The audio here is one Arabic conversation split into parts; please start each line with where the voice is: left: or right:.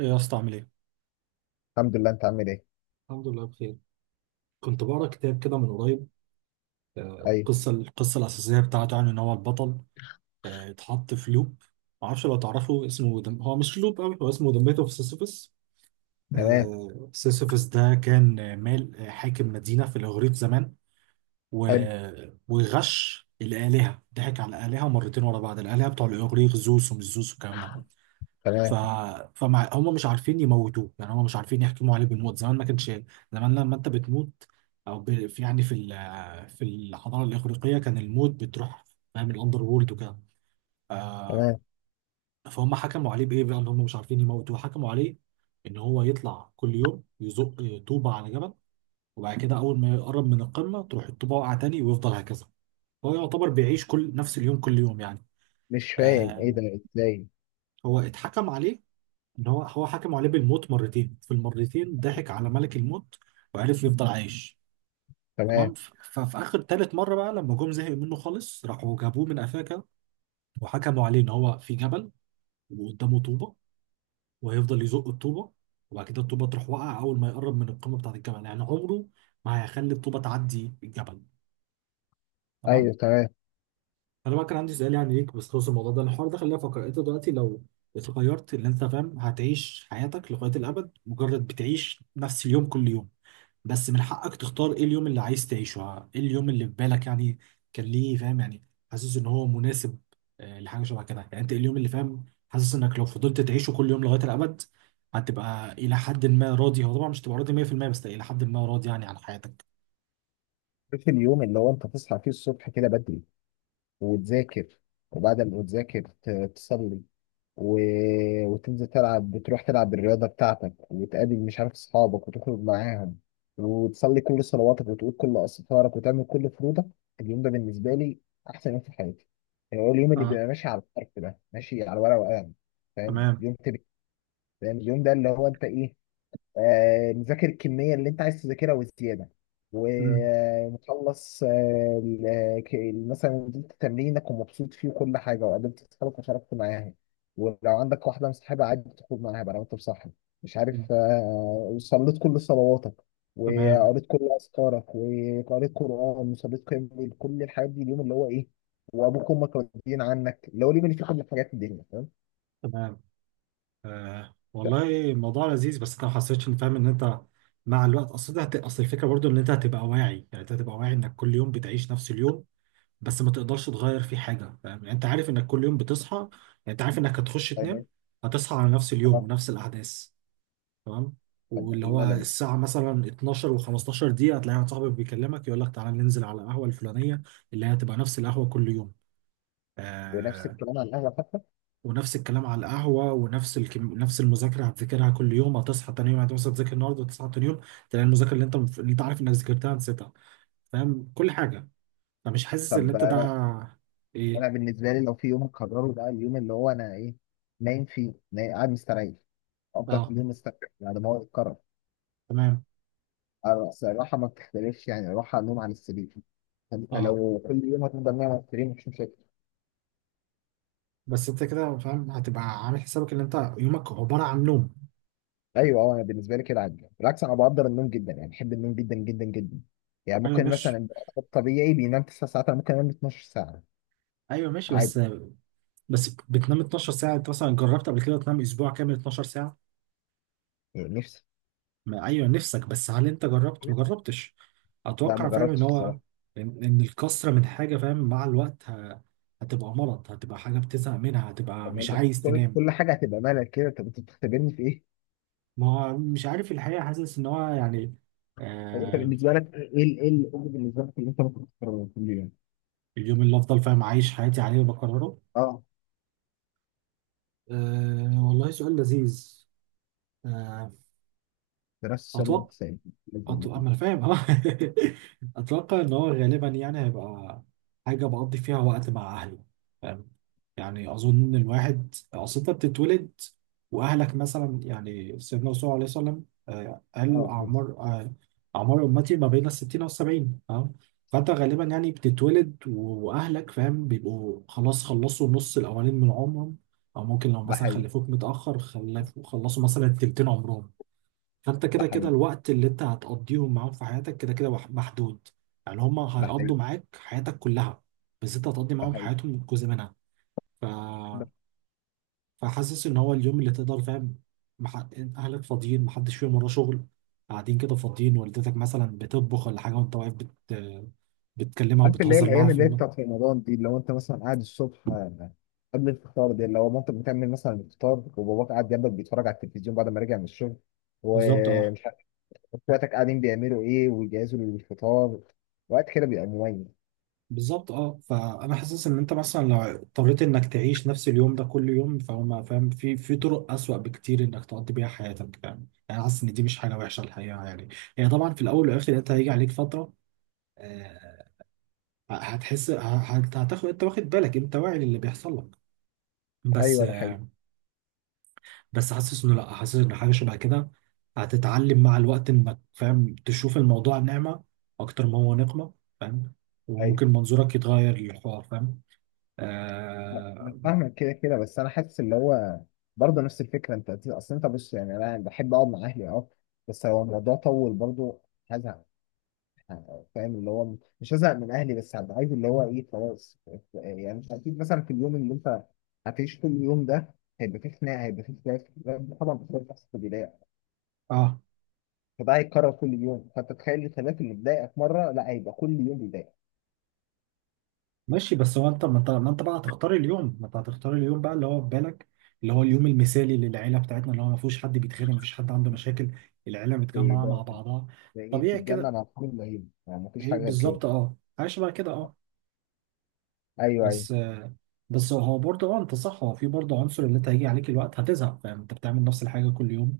right: ايه يا اسطى عامل ايه؟
left: الحمد لله، انت عامل ايه؟
right: الحمد لله بخير. كنت بقرا كتاب كده من قريب. آه،
left: ايوه.
right: القصه الاساسيه بتاعته يعني ان هو البطل اتحط في لوب. معرفش لو تعرفه اسمه هو مش لوب قوي، هو اسمه ذا ميث اوف سيسيفس.
left: تمام.
right: سيسيفس ده كان حاكم مدينه في الاغريق زمان، و...
left: حلو.
right: وغش الالهه، ضحك على الالهه مرتين ورا بعض. الالهه بتوع الاغريق، زوس ومش زوس والكلام ده. ف
left: تمام.
right: فمع هم مش عارفين يموتوه، يعني هم مش عارفين يحكموا عليه بالموت. زمان ما كانش، زمان لما انت بتموت في يعني في الحضاره الاغريقيه كان الموت بتروح، فاهم؟ الاندر وورلد وكده. آه.
left: تمام.
right: فهم حكموا عليه بايه بقى؟ ان هم مش عارفين يموتوه، حكموا عليه ان هو يطلع كل يوم يزق طوبه على جبل، وبعد كده اول ما يقرب من القمه تروح الطوبه واقعه تاني، ويفضل هكذا. هو يعتبر بيعيش كل، نفس اليوم كل يوم يعني.
left: مش فاهم ايه
right: آه.
left: ده، ازاي؟
right: هو اتحكم عليه ان هو حكم عليه بالموت مرتين، في المرتين ضحك على ملك الموت وعرف يفضل عايش. تمام.
left: تمام.
right: ففي اخر تالت مره بقى لما جم زهقوا منه خالص، راحوا جابوه من افاكا وحكموا عليه ان هو في جبل وقدامه طوبه وهيفضل يزق الطوبه. وبعد كده الطوبه تروح واقعه اول ما يقرب من القمه بتاعت الجبل، يعني عمره ما هيخلي الطوبه تعدي الجبل. تمام.
left: ايوه تمام.
right: انا بقى كان عندي سؤال يعني ليك بخصوص الموضوع ده، الحوار ده. خلينا، فكر انت دلوقتي لو اتغيرت، اللي انت فاهم، هتعيش حياتك لغايه الابد مجرد بتعيش نفس اليوم كل يوم، بس من حقك تختار ايه اليوم اللي عايز تعيشه. ايه اليوم اللي في بالك يعني؟ كان ليه فاهم، يعني حاسس ان هو مناسب لحاجه شبه كده. يعني انت إيه اليوم اللي فاهم، حاسس انك لو فضلت تعيشه كل يوم لغايه الابد هتبقى الى حد ما راضي؟ هو طبعا مش تبقى راضي 100%، بس الى حد ما راضي يعني عن حياتك.
left: في اليوم اللي هو انت تصحى فيه الصبح كده بدري وتذاكر، وبعد ما تذاكر تصلي و... وتنزل تلعب، بتروح تلعب الرياضه بتاعتك وتقابل مش عارف اصحابك وتخرج معاهم، وتصلي كل صلواتك وتقول كل استغفارك وتعمل كل فروضك. اليوم ده بالنسبه لي احسن يوم في حياتي، يعني هو اليوم اللي
right: اه.
left: بيبقى ماشي على الحرف ده، ماشي على ورقه وقلم. فاهم
right: تمام.
left: يوم تبقى فاهم اليوم ده اللي هو انت ايه، مذاكر الكميه اللي انت عايز تذاكرها وزياده،
right: مم.
left: ومخلص مثلا نزلت تمرينك ومبسوط فيه وكل حاجه، وقابلت اصحابك وشاركت معاهم، ولو عندك واحده مصاحبه عادي تخرج معاها بقى لو انت مصاحب، مش
right: مم.
left: عارف وصليت كل صلواتك
right: تمام.
left: وقريت كل اذكارك وقريت قران وصليت قيام الليل، كل الحاجات دي اليوم اللي هو ايه، وابوك وامك راضيين عنك، اللي هو اليوم اللي فيه كل حاجات الدنيا، فاهم؟
right: تمام.
left: ف-
right: والله الموضوع لذيذ، بس انت ما حسيتش ان فاهم ان انت مع الوقت، اصل ده اصل الفكره برضو ان انت هتبقى واعي، يعني انت هتبقى واعي انك كل يوم بتعيش نفس اليوم بس ما تقدرش تغير فيه حاجة. فاهم يعني؟ انت عارف انك كل يوم بتصحى يعني، انت عارف انك هتخش تنام
left: يعني-
right: هتصحى على نفس اليوم
left: آه،
right: ونفس الأحداث. تمام.
left: طب
right: واللي هو
left: الملل،
right: الساعة مثلا 12 و15 دقيقة هتلاقي واحد صاحبك بيكلمك يقول لك تعالى ننزل على القهوة الفلانية، اللي هي هتبقى نفس القهوة كل يوم.
left: ونفس
right: آه.
left: الكلام على القهوه حتى.
right: ونفس الكلام على القهوة، ونفس نفس المذاكرة هتذاكرها كل يوم، هتصحى تاني يوم، هتصحى تذاكر النهاردة وتصحى تاني يوم، تلاقي المذاكرة اللي انت عارف انك ذاكرتها نسيتها. فاهم؟ كل حاجة. فمش حاسس ان
left: طب
right: انت ده
left: انا
right: ايه؟
left: انا بالنسبه لي لو في يوم اقرره بقى، اليوم اللي هو انا ايه، نايم فيه، نايم قاعد مستريح، افضل
right: اه.
left: كل يوم مستريح بعد ما هو يتكرر.
right: تمام.
left: أنا أصل الراحه ما بتختلفش، يعني الراحه النوم على السرير. انت
right: اه.
left: لو كل يوم هتفضل نايم على السرير، مش مشاكل.
right: بس انت كده فاهم هتبقى عامل حسابك ان انت يومك عباره عن نوم.
left: ايوه اه، انا بالنسبه لي كده عادي، بالعكس انا بقدر النوم جدا، يعني بحب النوم جدا جدا جدا. يعني
right: ايوه
left: ممكن مثلا
right: ماشي.
left: البني آدم الطبيعي بينام 9 ساعات، انا ممكن انام 12 ساعه
right: ايوه ماشي بس،
left: عادي.
right: بتنام 12 ساعه، انت مثلا جربت قبل كده تنام اسبوع كامل 12 ساعه؟
left: يعني نفسي.
right: ما ايوه نفسك، بس هل انت جربت؟ ما جربتش.
left: لا ما
right: اتوقع فاهم ان
left: جربتش.
right: هو، إن الكسره من حاجه، فاهم، مع الوقت هتبقى مرض، هتبقى حاجه بتزهق منها، هتبقى
left: طب ما
right: مش
left: انت
right: عايز
left: كل
right: تنام.
left: كل حاجه هتبقى مالك كده، طب انت بتختبرني في ايه؟
right: ما هو مش عارف الحقيقه، حاسس ان هو يعني.
left: طب انت
right: آه
left: بالنسبه لك ايه ايه الامر بالنسبه لك اللي انت ممكن تكرره كل يوم؟
right: اليوم اللي افضل فاهم عايش حياتي عليه وبكرره.
left: اه،
right: والله سؤال لذيذ. آه،
left: دراسه الشر
right: أتوقع.
left: والحساب باذن
right: أتوقع
left: الله.
right: ما أنا فاهم أه. أتوقع إن هو غالبا يعني هيبقى حاجة بقضي فيها وقت مع أهلي، فاهم؟ يعني أظن إن الواحد، أصل أنت بتتولد وأهلك مثلا، يعني سيدنا الرسول عليه الصلاة والسلام قال
left: اه بس.
right: أعمار أعمار أمتي ما بين الستين والسبعين، فاهم؟ فأنت غالبا يعني بتتولد وأهلك فاهم بيبقوا خلاص خلصوا النص الأولين من عمرهم، أو ممكن لو
left: ده
right: مثلا
left: حقيقي.
right: خلفوك متأخر، خلفوا خلصوا مثلا تلتين عمرهم. فانت
left: ده
right: كده كده
left: حقيقي.
right: الوقت اللي انت هتقضيهم معاهم في حياتك كده كده محدود. يعني هم
left: ده
right: هيقضوا
left: حقيقي.
right: معاك حياتك كلها، بس انت هتقضي
left: ده
right: معاهم
left: حقيقي.
right: حياتهم جزء منها. ف...
left: ده-
right: فحاسس ان هو اليوم اللي تقدر، فاهم، مح... اهلك فاضيين، محدش فيهم وراه شغل، قاعدين كده فاضيين، والدتك مثلا بتطبخ ولا حاجه وانت واقف بتكلمها
left: عارف اللي هي
right: وبتهزر معاها
left: الايام اللي هي بتاعت رمضان دي، اللي هو انت مثلا قاعد الصبح، قبل الفطار، دي اللي هو مامتك بتعمل مثلا الفطار، وباباك قاعد جنبك بيتفرج على التلفزيون بعد ما راجع من الشغل،
right: بالظبط. اه.
left: ومش عارف اخواتك قاعدين بيعملوا ايه ويجهزوا للفطار. وقت كده بيبقى مميز.
right: بالظبط، اه، فانا حاسس ان انت مثلا لو اضطريت انك تعيش نفس اليوم ده كل يوم، فما فاهم، في طرق اسوأ بكتير انك تقضي بيها حياتك. فاهم يعني؟ حاسس ان دي مش حاجه وحشه الحقيقه يعني. هي طبعا في الاول والاخر انت هيجي عليك فتره، آه، هتحس هتاخد، انت واخد بالك، انت واعي للي بيحصل لك، بس
left: ايوه ده حقيقي.
right: بس حاسس انه لا، حاسس ان حاجه شبه كده هتتعلم مع الوقت انك فاهم تشوف الموضوع نعمه اكتر ما هو نقمه، فاهم؟
left: ايوه
right: وممكن منظورك يتغير للحوار، فاهم؟
left: أنا
right: اه.
left: فاهمك، كده بس انا حاسس اللي هو برضه نفس الفكره. انت اصل انت بص، يعني انا بحب اقعد مع اهلي اه، بس لو الموضوع طول برضه هزهق. فاهم اللي هو مش هزهق من اهلي، بس هبقى عايز اللي هو ايه خلاص. يعني مش اكيد مثلا في اليوم اللي انت هتعيش كل يوم ده هيبقى فيه خناقه، هيبقى فيه خلاف، طبعا بتلاقي بتحصل في البدايه.
right: آه،
left: فده هيتكرر كل يوم، فانت تخيل الخلاف اللي بيضايقك مره، لا هيبقى كل يوم بيضايقك.
right: ماشي، بس هو انت، ما انت بقى هتختار اليوم، ما انت هتختار اليوم بقى اللي هو في بالك، اللي هو اليوم المثالي للعيله بتاعتنا، اللي هو ما فيهوش حد بيتخانق، ما فيش حد عنده مشاكل، العيله
left: ده
right: متجمعه مع بعضها
left: ده ايه، في
right: طبيعي
left: الجنه
right: كده.
left: مع كل العيله، يعني مفيش
right: ايه
left: حاجه غير كده.
right: بالظبط اه، عايش بقى كده اه.
left: ايوه ايوه.
right: بس بس هو برضه اه انت صح، هو في برضه عنصر اللي انت هيجي عليك الوقت هتزهق، فاهم؟ انت بتعمل نفس الحاجه كل يوم.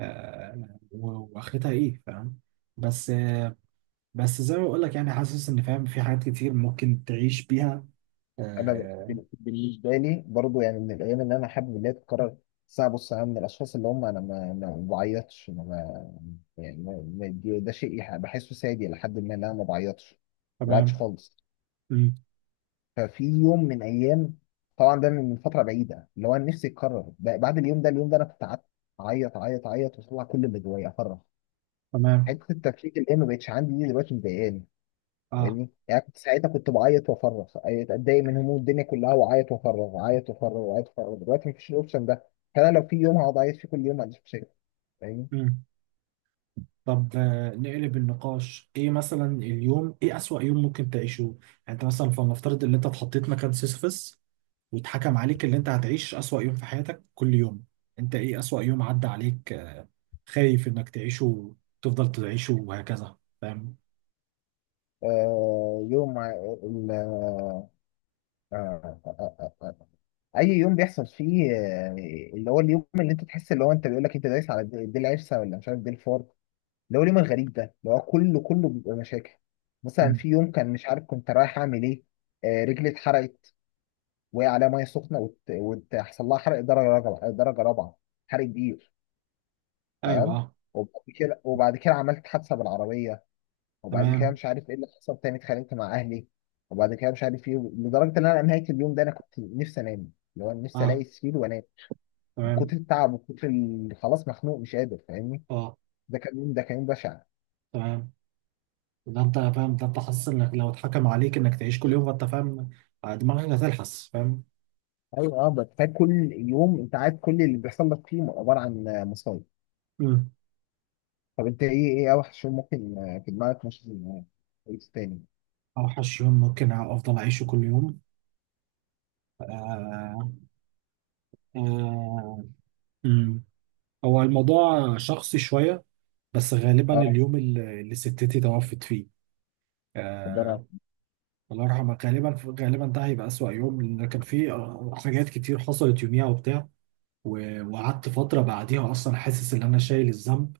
right: واخرتها ايه، فاهم؟ بس بس زي ما بقول لك يعني، حاسس ان فاهم في حاجات كتير ممكن تعيش بيها.
left: انا
right: آه،
left: بالنسبه لي برضو، يعني من الايام اللي انا حابب ان هي تتكرر، بس انا بص انا من الاشخاص اللي هم انا ما بعيطش. أنا ما يعني ده شيء بحسه سادي لحد ما ان انا ما بعيطش، ما بعيطش
right: تمام.
left: خالص.
right: مم.
left: ففي يوم من ايام، طبعا ده من فتره بعيده، اللي هو أنا نفسي يتكرر بعد اليوم ده. اليوم ده انا كنت قعدت اعيط اعيط اعيط واطلع كل اللي جوايا افرغ.
right: تمام.
left: حته التفكيك اللي هي ما بقتش عندي دي دلوقتي مضايقاني.
right: اه.
left: فاهمني؟ يعني كنت ساعتها كنت بعيط وافرغ، اتضايق من هموم الدنيا كلها وعيط وافرغ، عيط وافرغ، وعيط وافرغ. دلوقتي مفيش الاوبشن ده، فانا لو في يوم هقعد اعيط فيه كل يوم، ما عنديش مشاكل. فاهمني؟
right: مم. طب، نقلب النقاش. ايه مثلا اليوم، ايه اسوأ يوم ممكن تعيشه يعني؟ انت مثلا فلنفترض ان انت اتحطيت مكان سيسيفس واتحكم عليك ان انت هتعيش اسوأ يوم في حياتك كل يوم. انت ايه اسوأ يوم عدى عليك، خايف انك تعيشه، تفضل تعيشه وهكذا، فاهم؟
left: آه يوم ع- ال- آه آه آه آه. آه. اي يوم بيحصل فيه، اللي هو اليوم اللي انت تحس اللي هو انت بيقول لك انت دايس على دي العرسه ولا مش عارف دي الفار، اللي هو اليوم الغريب ده اللي هو كله بيبقى مشاكل. مثلا
right: مم.
left: في يوم كان مش عارف كنت رايح اعمل ايه، رجلي اتحرقت، وقع عليها ميه سخنه وتحصل لها حرق درجه رابعه، درجه رابعه، حرق كبير.
right: ايوه.
left: تمام.
right: اه.
left: وبعد كده عملت حادثه بالعربيه، وبعد كده
right: تمام.
left: مش عارف ايه اللي حصل تاني، اتخانقت مع اهلي، وبعد كده مش عارف ايه، لدرجه ان انا نهايه اليوم ده انا كنت نفسي انام، اللي هو نفسي الاقي
right: اه.
left: سرير وانام من
right: تمام.
left: كتر التعب ومن كتر خلاص مخنوق مش قادر. فاهمني؟
right: اه.
left: ده كان يوم، ده كان يوم بشع.
right: تمام. ده انت فاهم، ده انت حاسس انك لو اتحكم عليك انك تعيش كل يوم، فانت فاهم دماغك هتلحس، فاهم؟
left: ايوه اه، بس فات كل يوم انت عارف كل اللي بيحصل لك فيه عباره عن مصايب.
right: مم.
left: طب انت ايه، ايه اوحش يوم ممكن في دماغك مش كويس تاني؟
right: اوحش يوم ممكن افضل اعيشه كل يوم؟ آه. آه. مم. هو الموضوع شخصي شويه، بس غالبا
left: اه.
right: اليوم اللي، اللي ستتي توفت فيه.
left: مدرع.
right: آه. الله يرحمها. غالبا، غالبا ده هيبقى اسوأ يوم لان كان فيه حاجات كتير حصلت يوميها وبتاع، وقعدت فتره بعديها اصلا حاسس ان انا شايل الذنب.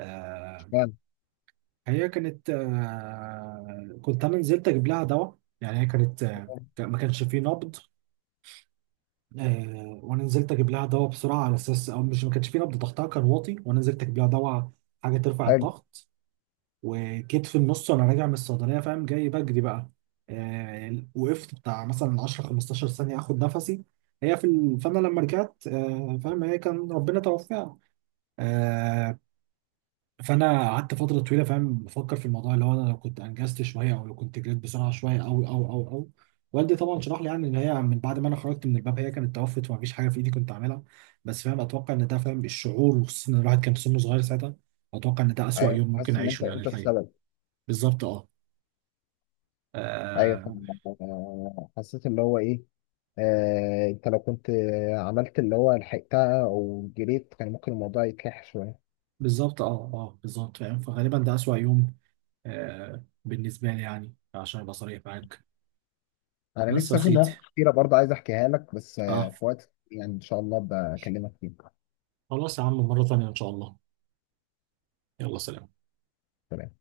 right: آه.
left: اشمعنى؟
right: هي كانت، كنت انا نزلت اجيب لها دواء، يعني هي كانت ما كانش فيه نبض. وانا نزلت اجيب لها دواء بسرعه على اساس او مش، ما كانش فيه نبض، ضغطها كان واطي وانا نزلت اجيب لها دواء حاجه ترفع
left: حلو.
right: الضغط. وجيت في النص وانا راجع من الصيدليه، فاهم، جاي بجري بقى. وقفت بتاع مثلا 10 15 ثانيه اخد نفسي. فانا لما رجعت فاهم، هي كان ربنا توفاها. فانا قعدت فتره طويله، فاهم، بفكر في الموضوع اللي هو انا لو كنت انجزت شويه، او لو كنت جريت بسرعه شويه، او. والدي طبعا شرح لي يعني ان هي من بعد ما انا خرجت من الباب هي كانت توفت، ومفيش حاجه في ايدي كنت اعملها. بس فاهم اتوقع ان ده فاهم الشعور، وخصوصا ان الواحد كان سنه صغير ساعتها، اتوقع ان ده اسوأ
left: ايوه،
right: يوم ممكن
left: حاسس ان
right: اعيشه
left: انت
right: يعني
left: انت
right: الحقيقه.
left: السبب.
right: بالظبط اه.
left: ايوه
right: آه،
left: فاهم. حسيت اللي هو ايه، انت لو كنت عملت اللي هو لحقتها او جريت، كان ممكن الموضوع يتلح شويه.
right: بالظبط اه. اه بالظبط فاهم، فغالبا ده اسوأ يوم بالنسبه لي يعني، عشان ابقى صريح معاك.
left: انا
right: بس يا
left: لسه في
right: سيدي.
left: مواقف كتيره برضه عايز احكيها لك، بس
right: اه.
left: في وقت يعني ان شاء الله بكلمك فيه.
right: خلاص يا عم، مره ثانيه ان شاء الله. يلا سلام.
left: تمام.